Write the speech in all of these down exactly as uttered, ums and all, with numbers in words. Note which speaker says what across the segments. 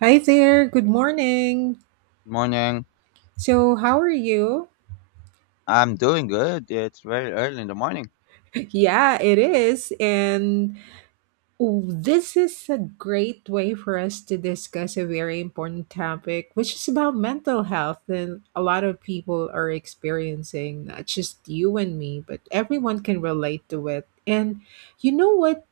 Speaker 1: Hi there. Good morning.
Speaker 2: Morning.
Speaker 1: So, how are you?
Speaker 2: I'm doing good. It's very early in the morning.
Speaker 1: Yeah, it is. And oh, this is a great way for us to discuss a very important topic, which is about mental health. And a lot of people are experiencing, not just you and me, but everyone can relate to it. And you know what?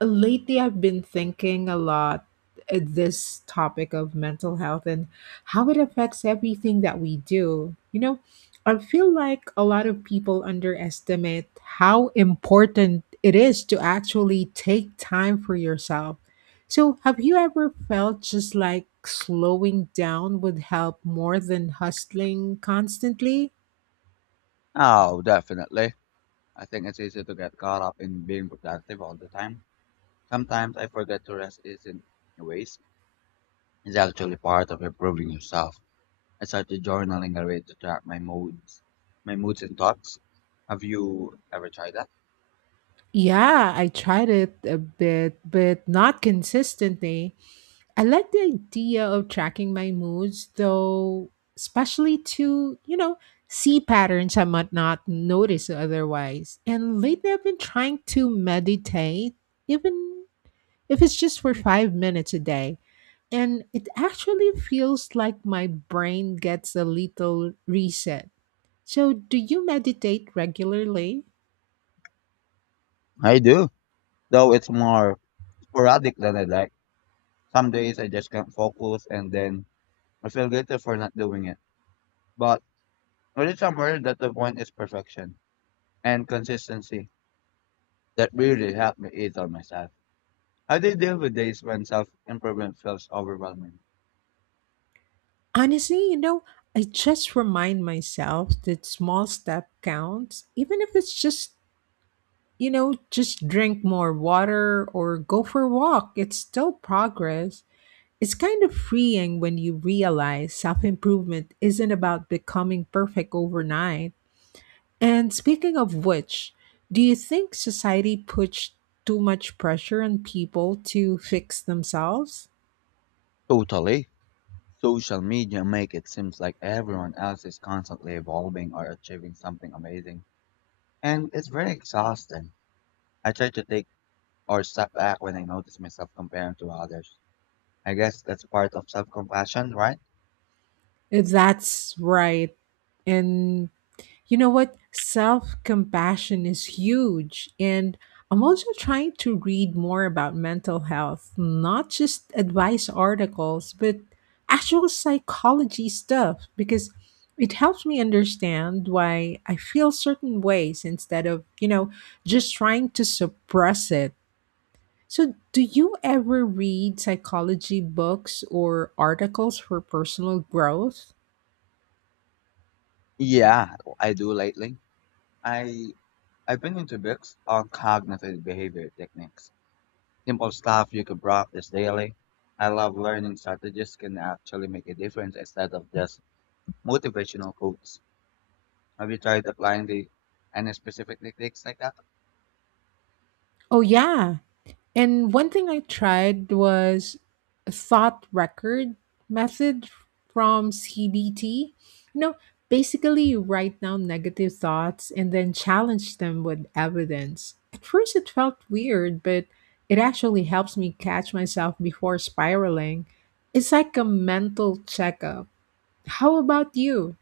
Speaker 1: Lately, I've been thinking a lot at this topic of mental health and how it affects everything that we do. You know, I feel like a lot of people underestimate how important it is to actually take time for yourself. So, have you ever felt just like slowing down would help more than hustling constantly?
Speaker 2: Oh, definitely. I think it's easy to get caught up in being productive all the time. Sometimes I forget to rest isn't a waste. It's actually part of improving yourself. I started journaling a way to track my moods, my moods and thoughts. Have you ever tried that?
Speaker 1: Yeah, I tried it a bit, but not consistently. I like the idea of tracking my moods, though, especially to, you know, see patterns I might not notice otherwise. And lately, I've been trying to meditate, even if it's just for five minutes a day. And it actually feels like my brain gets a little reset. So, do you meditate regularly?
Speaker 2: I do, though it's more sporadic than I'd like. Some days I just can't focus and then I feel guilty for not doing it. But when it's somewhere that the point is perfection and consistency that really helped me eat on myself. How do you deal with days when self improvement feels overwhelming?
Speaker 1: Honestly, you know, I just remind myself that small step counts, even if it's just you know, just drink more water or go for a walk. It's still progress. It's kind of freeing when you realize self improvement isn't about becoming perfect overnight. And speaking of which, do you think society puts too much pressure on people to fix themselves?
Speaker 2: Totally. Social media make it seems like everyone else is constantly evolving or achieving something amazing. And it's very exhausting. I try to take or step back when I notice myself comparing to others. I guess that's part of self compassion, right?
Speaker 1: That's right. And you know what? Self compassion is huge. And I'm also trying to read more about mental health, not just advice articles, but actual psychology stuff, because it helps me understand why I feel certain ways instead of, you know, just trying to suppress it. So, do you ever read psychology books or articles for personal growth?
Speaker 2: Yeah, I do lately. I I've been into books on cognitive behavior techniques. Simple stuff you could practice daily. I love learning strategies can actually make a difference instead of just motivational quotes. Have you tried applying the any specific techniques like that?
Speaker 1: Oh, yeah. And one thing I tried was a thought record method from C B T. You know, basically you write down negative thoughts and then challenge them with evidence. At first it felt weird, but it actually helps me catch myself before spiraling. It's like a mental checkup. How about you?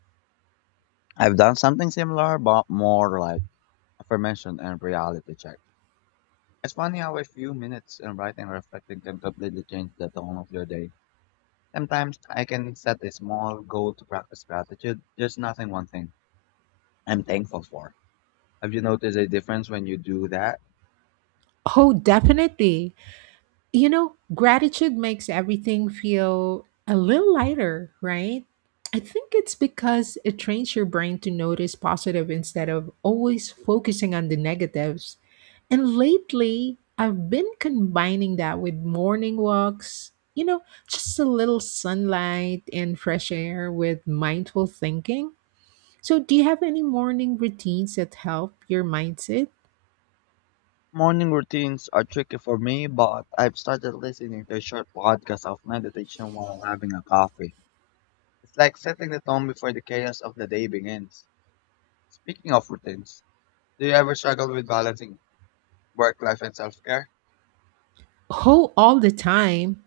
Speaker 2: I've done something similar, but more like affirmation and reality check. It's funny how a few minutes in writing or reflecting can completely change the tone of your day. Sometimes I can set a small goal to practice gratitude, just nothing one thing I'm thankful for. Have you noticed a difference when you do that?
Speaker 1: Oh, definitely. you know, gratitude makes everything feel a little lighter, right? I think it's because it trains your brain to notice positive instead of always focusing on the negatives. And lately, I've been combining that with morning walks, you know, just a little sunlight and fresh air with mindful thinking. So, do you have any morning routines that help your mindset?
Speaker 2: Morning routines are tricky for me, but I've started listening to a short podcast of meditation while having a coffee. It's like setting the tone before the chaos of the day begins. Speaking of routines, do you ever struggle with balancing work life and self care?
Speaker 1: Oh, all the time.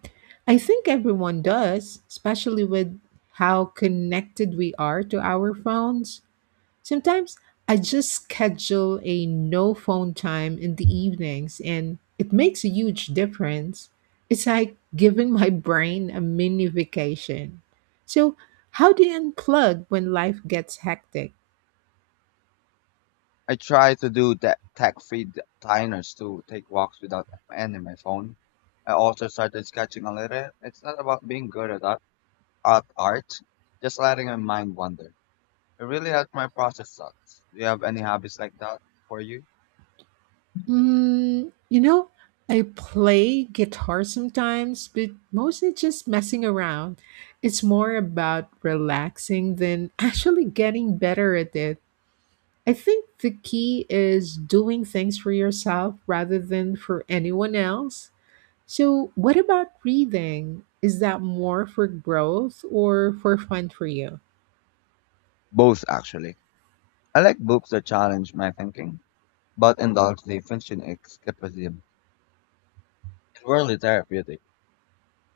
Speaker 1: I think everyone does, especially with how connected we are to our phones. Sometimes I just schedule a no phone time in the evenings and it makes a huge difference. It's like giving my brain a mini vacation. So, how do you unplug when life gets hectic?
Speaker 2: I try to do that tech free diners to take walks without ending my phone. I also started sketching a little. It's not about being good at art, at art just letting my mind wander. It really helps my process thoughts. Do you have any hobbies like that for you?
Speaker 1: Mm, you know, I play guitar sometimes, but mostly just messing around. It's more about relaxing than actually getting better at it. I think the key is doing things for yourself rather than for anyone else. So, what about reading? Is that more for growth or for fun for you?
Speaker 2: Both, actually. I like books that challenge my thinking, but indulge the fiction escapism. It's really therapeutic.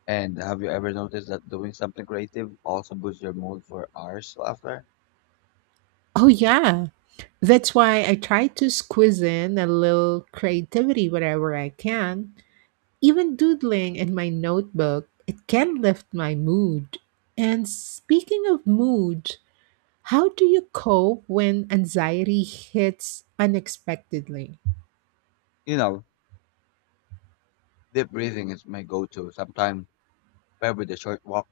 Speaker 2: And have you ever noticed that doing something creative also boosts your mood for hours after?
Speaker 1: Oh, yeah. That's why I try to squeeze in a little creativity whenever I can. Even doodling in my notebook, it can lift my mood. And speaking of mood, how do you cope when anxiety hits unexpectedly?
Speaker 2: You know, deep breathing is my go-to. Sometimes, paired with a short walk,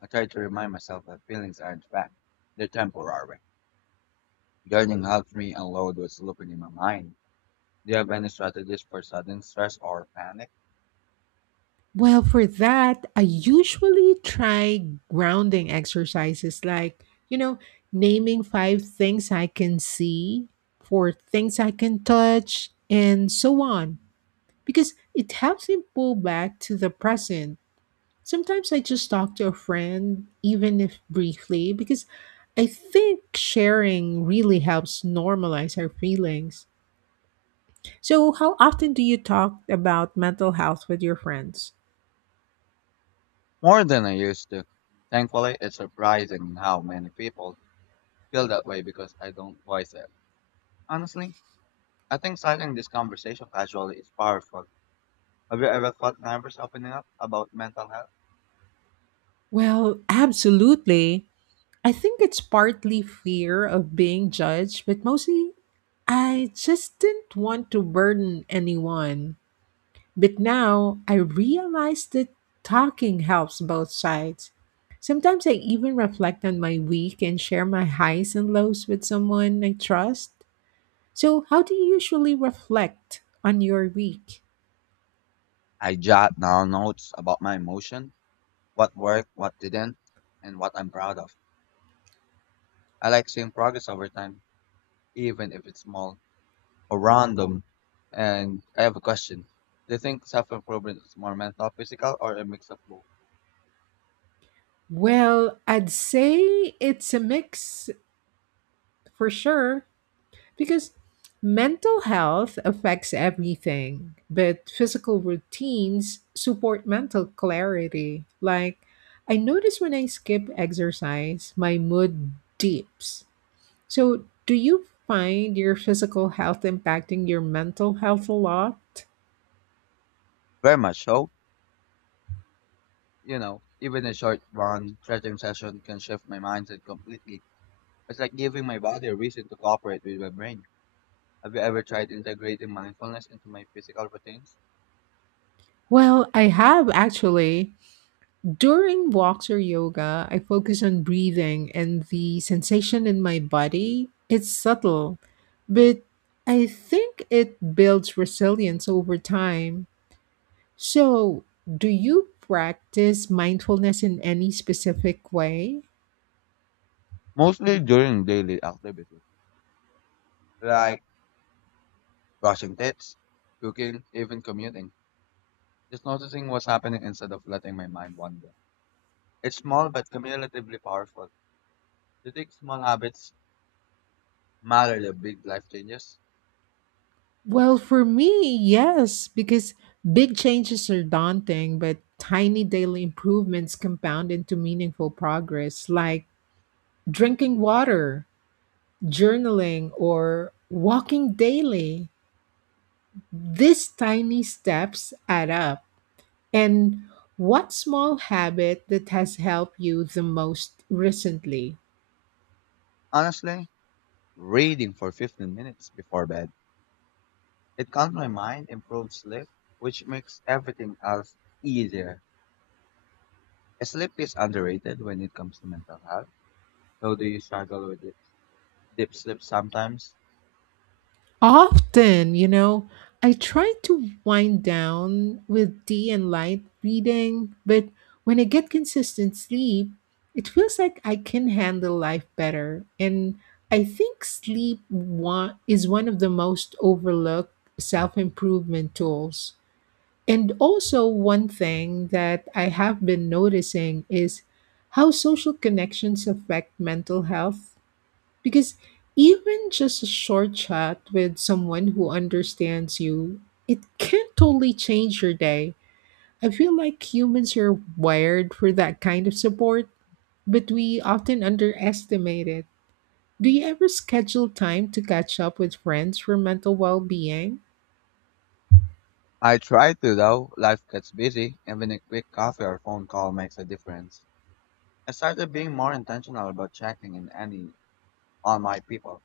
Speaker 2: I try to remind myself that feelings aren't fact; they're temporary. Gardening helps me unload what's looping in my mind. Do you have any strategies for sudden stress or panic?
Speaker 1: Well, for that, I usually try grounding exercises like, you know, naming five things I can see, four things I can touch, and so on, because it helps me pull back to the present. Sometimes I just talk to a friend, even if briefly, because I think sharing really helps normalize our feelings. So, how often do you talk about mental health with your friends?
Speaker 2: More than I used to. Thankfully, it's surprising how many people feel that way because I don't voice it. Honestly, I think starting this conversation casually is powerful. Have you ever thought nervous opening up about mental health?
Speaker 1: Well, absolutely. I think it's partly fear of being judged, but mostly I just didn't want to burden anyone. But now I realize that talking helps both sides. Sometimes I even reflect on my week and share my highs and lows with someone I trust. So, how do you usually reflect on your week?
Speaker 2: I jot down notes about my emotion, what worked, what didn't, and what I'm proud of. I like seeing progress over time, even if it's small or random. And I have a question. Do you think self improvement is more mental, physical, or a mix of both?
Speaker 1: Well, I'd say it's a mix for sure. Because mental health affects everything, but physical routines support mental clarity. Like, I notice when I skip exercise, my mood dips. So, do you find your physical health impacting your mental health a lot?
Speaker 2: Very much so. You know, even a short one stretching session can shift my mindset completely. It's like giving my body a reason to cooperate with my brain. Have you ever tried integrating mindfulness into my physical routines?
Speaker 1: Well, I have actually. During walks or yoga, I focus on breathing and the sensation in my body. It's subtle, but I think it builds resilience over time. So, do you practice mindfulness in any specific way?
Speaker 2: Mostly during daily activities, like brushing teeth, cooking, even commuting. Just noticing what's happening instead of letting my mind wander. It's small but cumulatively powerful. Do you think small habits matter the big life changes?
Speaker 1: Well, for me, yes, because big changes are daunting, but tiny daily improvements compound into meaningful progress, like drinking water, journaling, or walking daily. These tiny steps add up. And what small habit that has helped you the most recently?
Speaker 2: Honestly, reading for fifteen minutes before bed. It calms my mind, improves sleep, which makes everything else easier. Sleep is underrated when it comes to mental health. So do you struggle with deep, deep sleep sometimes?
Speaker 1: Often, you know, I try to wind down with tea and light reading, but when I get consistent sleep, it feels like I can handle life better. And I think sleep one, is one of the most overlooked self improvement tools. And also, one thing that I have been noticing is how social connections affect mental health. Because even just a short chat with someone who understands you, it can totally change your day. I feel like humans are wired for that kind of support, but we often underestimate it. Do you ever schedule time to catch up with friends for mental well being?
Speaker 2: I try to though. Life gets busy. Even a quick coffee or phone call makes a difference. I started being more intentional about checking in any on my people.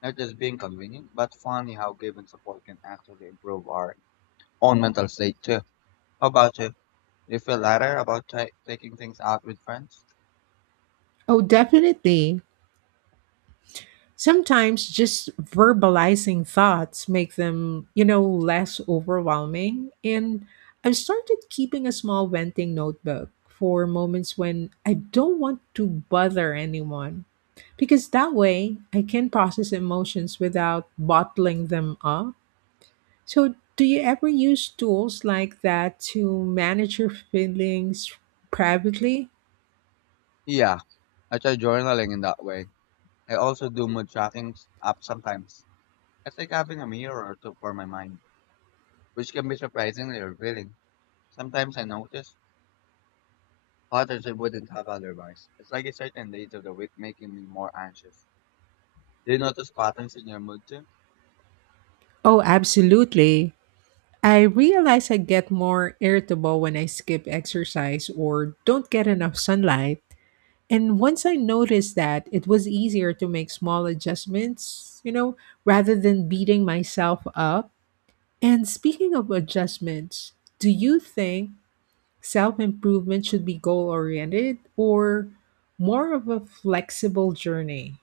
Speaker 2: Not just being convenient, but funny how giving support can actually improve our own mental state too. How about you? You feel lighter about ta- taking things out with friends?
Speaker 1: Oh, definitely. Sometimes just verbalizing thoughts make them, you know, less overwhelming. And I've started keeping a small venting notebook for moments when I don't want to bother anyone. Because that way I can process emotions without bottling them up. So, do you ever use tools like that to manage your feelings privately?
Speaker 2: Yeah, I try journaling in that way. I also do mood tracking s- app sometimes. It's like having a mirror to, for my mind, which can be surprisingly revealing. Sometimes I notice patterns I wouldn't have otherwise. It's like a certain days of the week making me more anxious. Do you notice patterns in your mood too?
Speaker 1: Oh, absolutely. I realize I get more irritable when I skip exercise or don't get enough sunlight. And once I noticed that, it was easier to make small adjustments, you know, rather than beating myself up. And speaking of adjustments, do you think self improvement should be goal oriented or more of a flexible journey?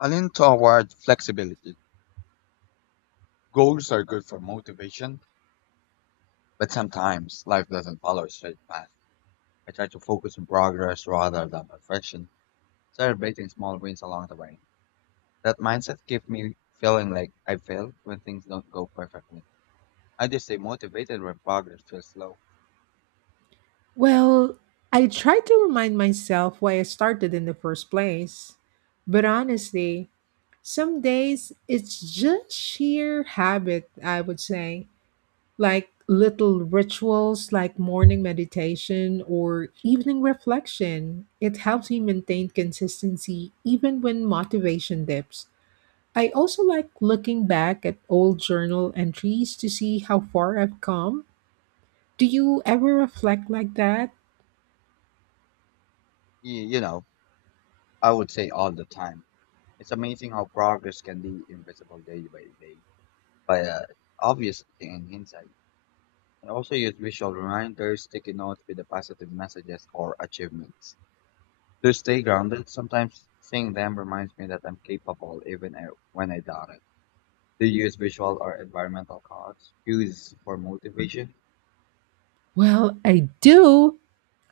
Speaker 2: I lean toward flexibility. Goals are good for motivation, but sometimes life doesn't follow a straight path. I try to focus on progress rather than perfection, celebrating small wins along the way. That mindset keeps me feeling like I failed when things don't go perfectly. I just stay motivated when progress feels slow.
Speaker 1: Well, I try to remind myself why I started in the first place. But honestly, some days it's just sheer habit, I would say. Like little rituals like morning meditation or evening reflection. It helps me maintain consistency even when motivation dips. I also like looking back at old journal entries to see how far I've come. Do you ever reflect like that?
Speaker 2: Y- You know, I would say all the time. It's amazing how progress can be invisible day by day, but uh, obvious in hindsight. I also use visual reminders, sticky notes with the positive messages or achievements. To stay grounded, sometimes seeing them reminds me that I'm capable even uh, when I doubt it. Do you use visual or environmental cards? Cues for motivation?
Speaker 1: Well, I do.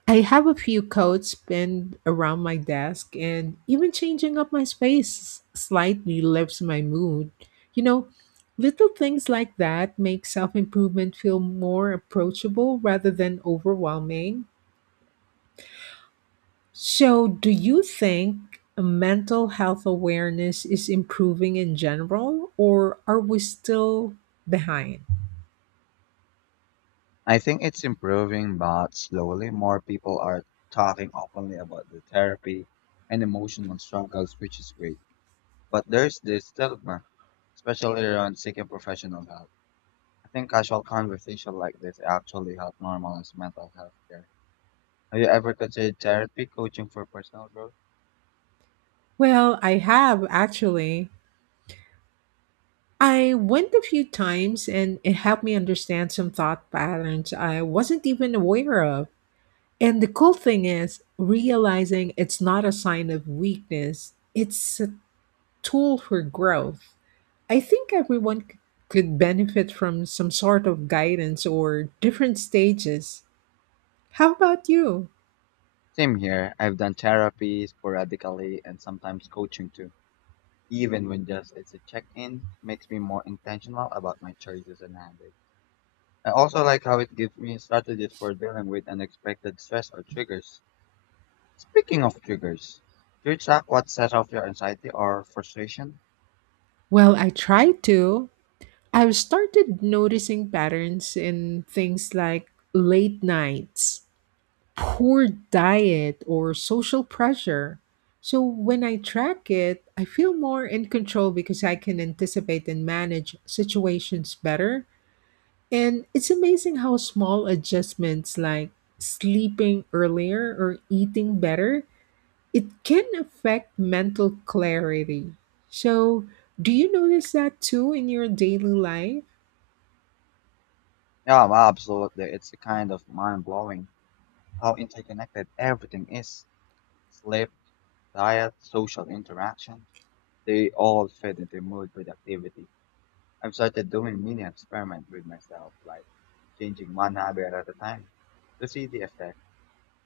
Speaker 1: I have a few coats pinned around my desk, and even changing up my space slightly lifts my mood. You know, little things like that make self improvement feel more approachable rather than overwhelming. So, do you think mental health awareness is improving in general, or are we still behind?
Speaker 2: I think it's improving, but slowly more people are talking openly about the therapy and emotional struggles, which is great. But there's this stigma, especially around seeking professional help. I think casual conversation like this actually help normalize mental health care. Have you ever considered therapy coaching for personal growth?
Speaker 1: Well, I have actually. I went a few times and it helped me understand some thought patterns I wasn't even aware of. And the cool thing is, realizing it's not a sign of weakness, it's a tool for growth. I think everyone c- could benefit from some sort of guidance or different stages. How about you?
Speaker 2: Same here. I've done therapy sporadically and sometimes coaching too. Even when just it's a check-in, makes me more intentional about my choices and habits. I also like how it gives me strategies for dealing with unexpected stress or triggers. Speaking of triggers, do you track what sets off your anxiety or frustration?
Speaker 1: Well, I try to. I've started noticing patterns in things like late nights, poor diet, or social pressure. So when I track it, I feel more in control because I can anticipate and manage situations better. And it's amazing how small adjustments like sleeping earlier or eating better, it can affect mental clarity. So, do you notice that too in your daily life?
Speaker 2: Yeah, well, absolutely. It's kind of mind blowing how interconnected everything is. Sleep, diet, social interaction, they all fit into mood productivity. I've started doing mini experiments with myself, like changing one habit at a time to see the effect.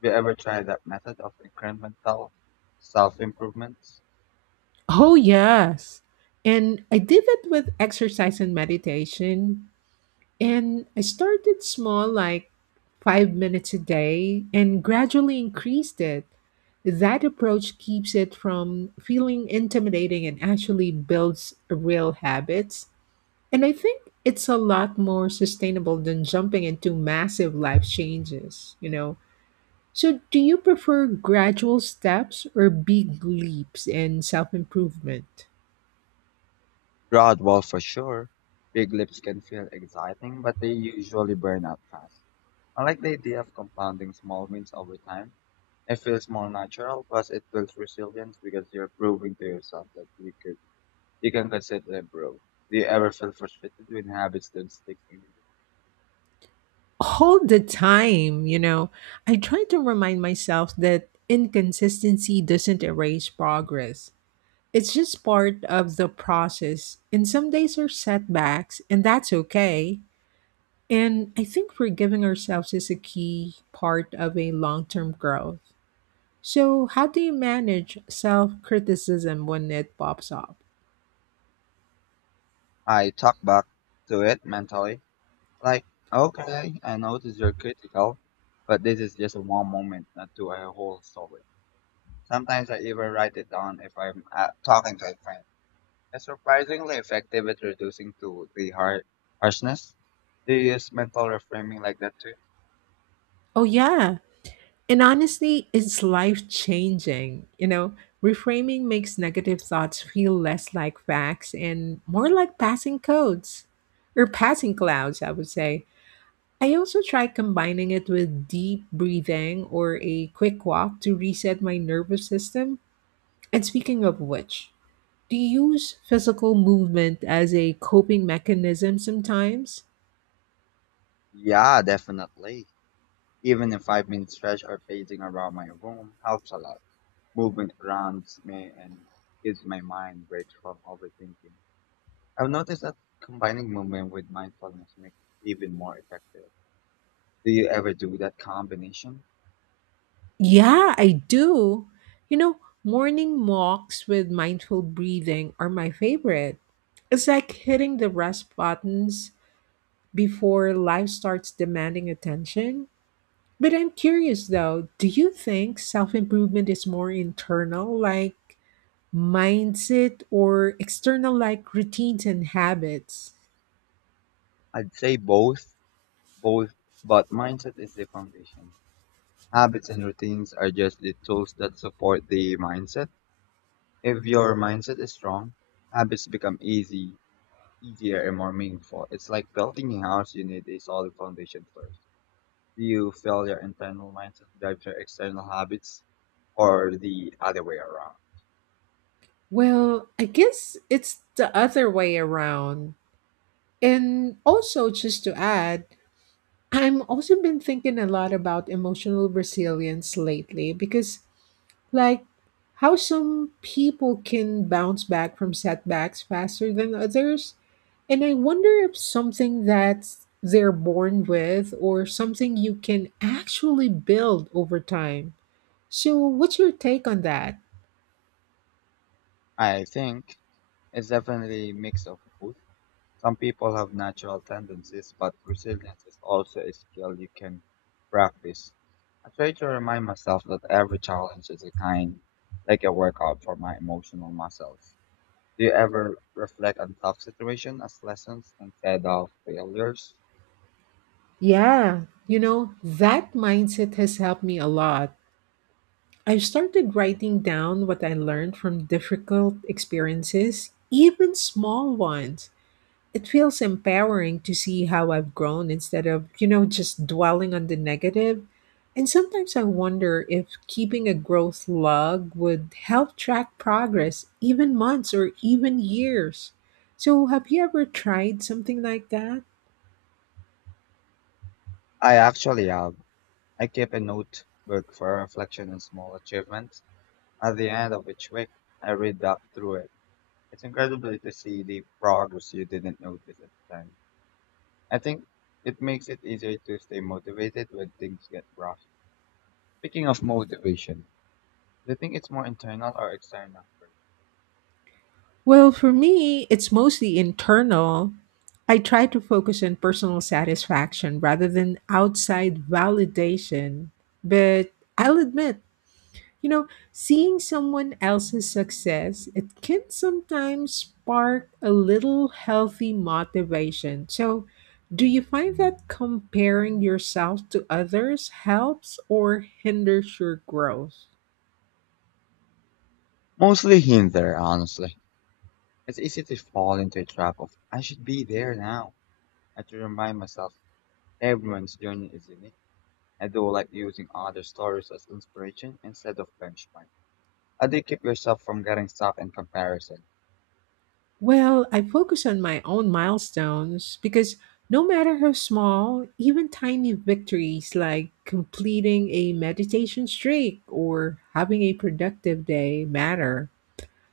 Speaker 2: Have you ever tried that method of incremental self improvement?
Speaker 1: Oh, yes. And I did it with exercise and meditation. And I started small, like five minutes a day, and gradually increased it. That approach keeps it from feeling intimidating and actually builds real habits. And I think it's a lot more sustainable than jumping into massive life changes, you know. So, do you prefer gradual steps or big leaps in self improvement?
Speaker 2: Rod, well, for sure. Big lips can feel exciting, but they usually burn out fast. I like the idea of compounding small wins over time. It feels more natural, plus it builds resilience because you're proving to yourself that you could you can consider it bro. Do you ever feel frustrated when habits don't stick to you?
Speaker 1: All the time, you know. I try to remind myself that inconsistency doesn't erase progress. It's just part of the process, and some days are setbacks, and that's okay. And I think forgiving ourselves is a key part of a long term growth. So, how do you manage self criticism when it pops up?
Speaker 2: I talk back to it mentally, like, okay, I notice you're critical, but this is just one moment, not to a whole story. Sometimes I even write it down if I'm uh, talking to a friend. It's surprisingly effective at reducing to the har- harshness. Do you use mental reframing like that too?
Speaker 1: Oh, yeah. And honestly, it's life changing. You know, reframing makes negative thoughts feel less like facts and more like passing codes, or passing clouds, I would say. I also try combining it with deep breathing or a quick walk to reset my nervous system. And speaking of which, do you use physical movement as a coping mechanism sometimes?
Speaker 2: Yeah, definitely. Even a five minute stretch or pacing around my room helps a lot. Movement grounds me and gives my mind breaks from overthinking. I've noticed that combining movement with mindfulness makes it even more effective. Do you ever do that combination?
Speaker 1: Yeah, I do. You know, morning walks with mindful breathing are my favorite. It's like hitting the rest buttons before life starts demanding attention. But I'm curious though, do you think self improvement is more internal, like mindset, or external, like routines and habits?
Speaker 2: I'd say both, both, but mindset is the foundation. Habits and routines are just the tools that support the mindset. If your mindset is strong, habits become easy, easier and more meaningful. It's like building a house, you need a solid foundation first. Do you feel your internal mindset drives your external habits or the other way around?
Speaker 1: Well, I guess it's the other way around. And also, just to add, I'm also been thinking a lot about emotional resilience lately because like how some people can bounce back from setbacks faster than others, and I wonder if something that they're born with or something you can actually build over time. So what's your take on that?
Speaker 2: I think it's definitely a mix of both. Some people have natural tendencies, but resilience is also a skill you can practice. I try to remind myself that every challenge is a kind, like a workout for my emotional muscles. Do you ever reflect on tough situations as lessons instead of failures?
Speaker 1: Yeah, you know, that mindset has helped me a lot. I've started writing down what I learned from difficult experiences, even small ones. It feels empowering to see how I've grown instead of, you know, just dwelling on the negative. And sometimes I wonder if keeping a growth log would help track progress, even months or even years. So, have you ever tried something like that?
Speaker 2: I actually have. I keep a notebook for reflection and small achievements. At the end of each week, I read up through it. It's incredible to see the progress you didn't notice at the time. I think it makes it easier to stay motivated when things get rough. Speaking of motivation, do you think it's more internal or external first?
Speaker 1: Well, for me, it's mostly internal. I try to focus on personal satisfaction rather than outside validation. But I'll admit, you know, seeing someone else's success, it can sometimes spark a little healthy motivation. So, do you find that comparing yourself to others helps or hinders your growth?
Speaker 2: Mostly hinder, honestly. It's easy to fall into a trap of, I should be there now. I have to remind myself everyone's journey is unique. I do like using other stories as inspiration instead of benchmark. How do you keep yourself from getting stuck in comparison?
Speaker 1: Well, I focus on my own milestones because no matter how small, even tiny victories like completing a meditation streak or having a productive day matter.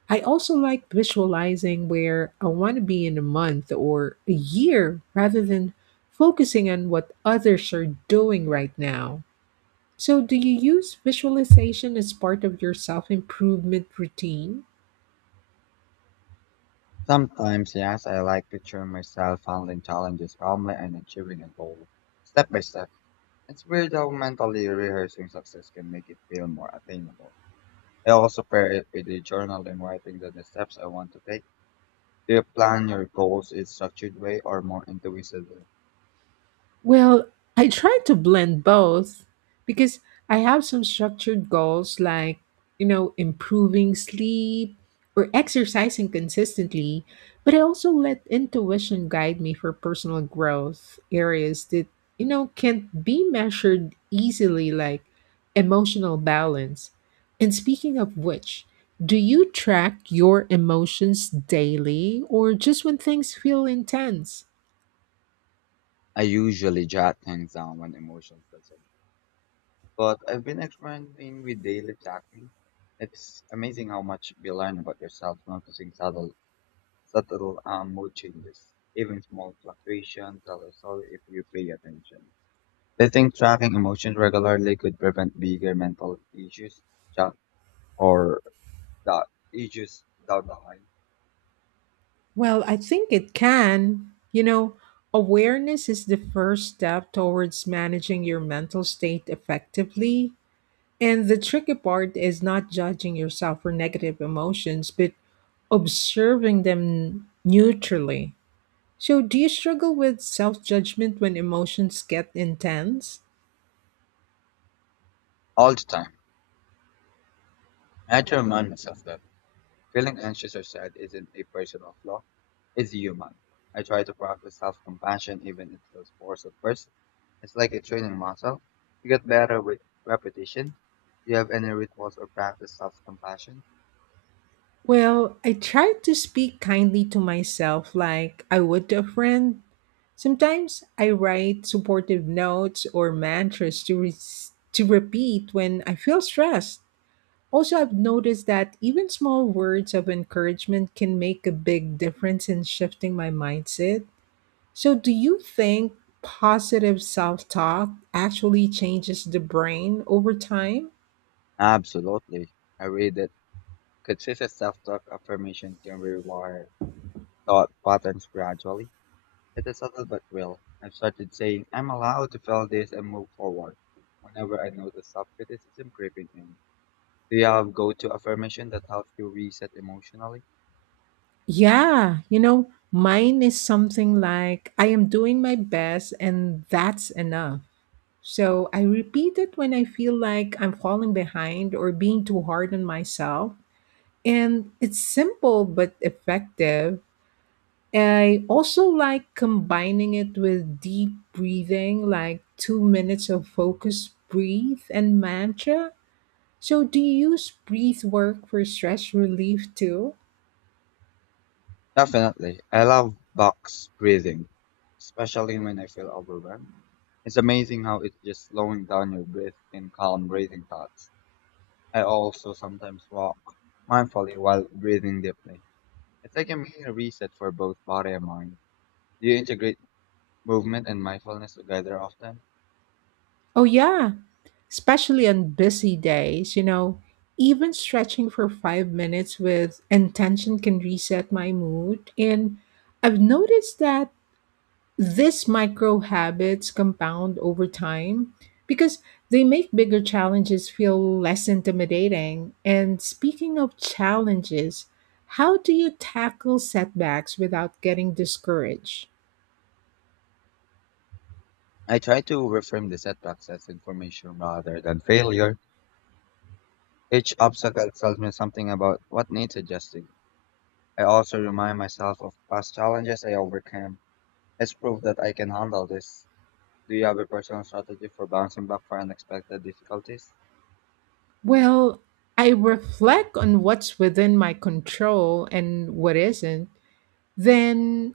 Speaker 1: I also like visualizing where I want to be in a month or a year rather than focusing on what others are doing right now. So, do you use visualization as part of your self improvement routine?
Speaker 2: Sometimes, yes, I like picturing myself handling challenges calmly and achieving a goal, step by step. It's weird how mentally rehearsing success can make it feel more attainable. I also pair it with a journal and writing down the steps I want to take. Do you plan your goals in structured way or more intuitive way?
Speaker 1: Well, I try to blend both because I have some structured goals like, you know, improving sleep or exercising consistently, but I also let intuition guide me for personal growth areas that, you know, can't be measured easily like emotional balance. And speaking of which, do you track your emotions daily or just when things feel intense?
Speaker 2: I usually jot things down when emotions gets in. But I've been experimenting with daily tracking. It's amazing how much you learn about yourself noticing subtle, subtle um, mood changes. Even small fluctuations tell a story if you pay attention. They think tracking emotions regularly could prevent bigger mental issues that or that issues down the line.
Speaker 1: Well, I think it can. You know, awareness is the first step towards managing your mental state effectively. And the tricky part is not judging yourself for negative emotions, but observing them neutrally. So, do you struggle with self judgment when emotions get intense?
Speaker 2: All the time. I had to remind myself that feeling anxious or sad isn't a personal flaw, it's human. I try to practice self compassion even if it feels forced at first. It's like a training muscle. You get better with repetition. Do you have any rituals or practice self compassion?
Speaker 1: Well, I try to speak kindly to myself like I would to a friend. Sometimes I write supportive notes or mantras to, re- to repeat when I feel stressed. Also, I've noticed that even small words of encouragement can make a big difference in shifting my mindset. So, do you think positive self talk actually changes the brain over time?
Speaker 2: Absolutely. I read that consistent self talk affirmation can rewire thought patterns gradually. It is subtle but real. I've started saying, I'm allowed to feel this and move forward whenever I notice self criticism creeping in. Do you have go to affirmation that helps you reset emotionally?
Speaker 1: Yeah, you know, mine is something like I am doing my best and that's enough. So I repeat it when I feel like I'm falling behind or being too hard on myself. And it's simple but effective. I also like combining it with deep breathing, like two minutes of focus breathe and mantra. So, do you use breath work for stress relief too?
Speaker 2: Definitely. I love box breathing, especially when I feel overwhelmed. It's amazing how it's just slowing down your breath and calm breathing thoughts. I also sometimes walk mindfully while breathing deeply. It's like a mini reset for both body and mind. Do you integrate movement and mindfulness together often?
Speaker 1: Oh, yeah, especially on busy days, you know, even stretching for five minutes with intention can reset my mood. And I've noticed that these micro habits compound over time because they make bigger challenges feel less intimidating. And speaking of challenges, how do you tackle setbacks without getting discouraged?
Speaker 2: I try to reframe the setbacks as information rather than failure. Each obstacle tells me something about what needs adjusting. I also remind myself of past challenges I overcame. It's proof that I can handle this. Do you have a personal strategy for bouncing back from unexpected difficulties?
Speaker 1: Well, I reflect on what's within my control and what isn't. Then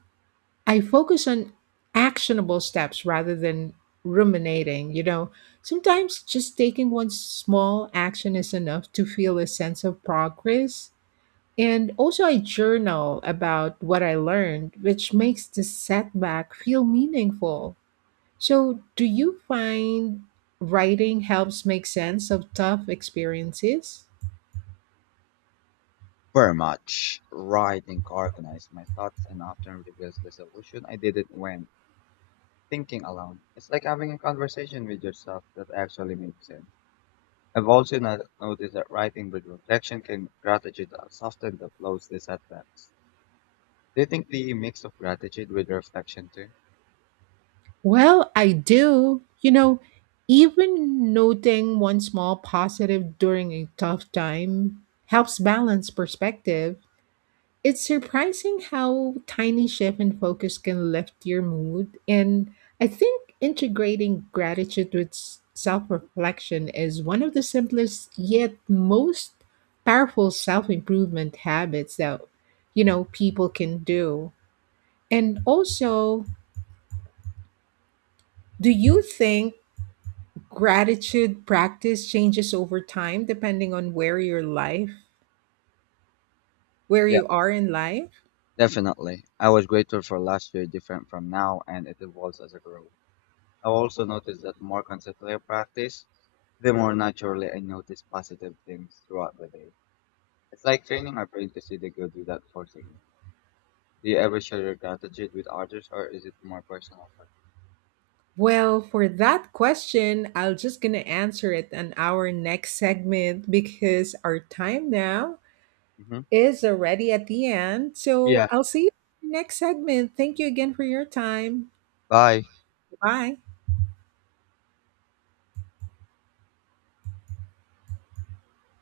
Speaker 1: I focus on actionable steps rather than ruminating. You know, sometimes just taking one small action is enough to feel a sense of progress. And also, I journal about what I learned, which makes the setback feel meaningful. So, do you find writing helps make sense of tough experiences?
Speaker 2: Very much. Writing organizes my thoughts and often reveals the solution I didn't when thinking alone. It's like having a conversation with yourself that actually makes sense. I've also not- noticed that writing with reflection can gratitude uh, soften the blows this setbacks. Do you think the mix of gratitude with reflection too?
Speaker 1: Well, I do. You know, even noting one small positive during a tough time helps balance perspective. It's surprising how tiny shift in focus can lift your mood. And I think integrating gratitude with self reflection is one of the simplest yet most powerful self improvement habits that, you know, people can do. And also, do you think gratitude practice changes over time depending on where your life, where
Speaker 2: Yeah,
Speaker 1: you are in life?
Speaker 2: definitely. I was grateful for last year different from now and it evolves as I grow. I also noticed that more consistently I practice, the more naturally I notice positive things throughout the day. It's like training our brain to see the good without forcing it. Do you ever share your gratitude with others or is it more personal?
Speaker 1: Well, for that question, I'll just gonna answer it on our next segment because our time now
Speaker 2: Mm-hmm.
Speaker 1: is already at the end. So
Speaker 2: Yeah.
Speaker 1: I'll see you in the next segment. Thank you again for your time.
Speaker 2: Bye.
Speaker 1: Bye.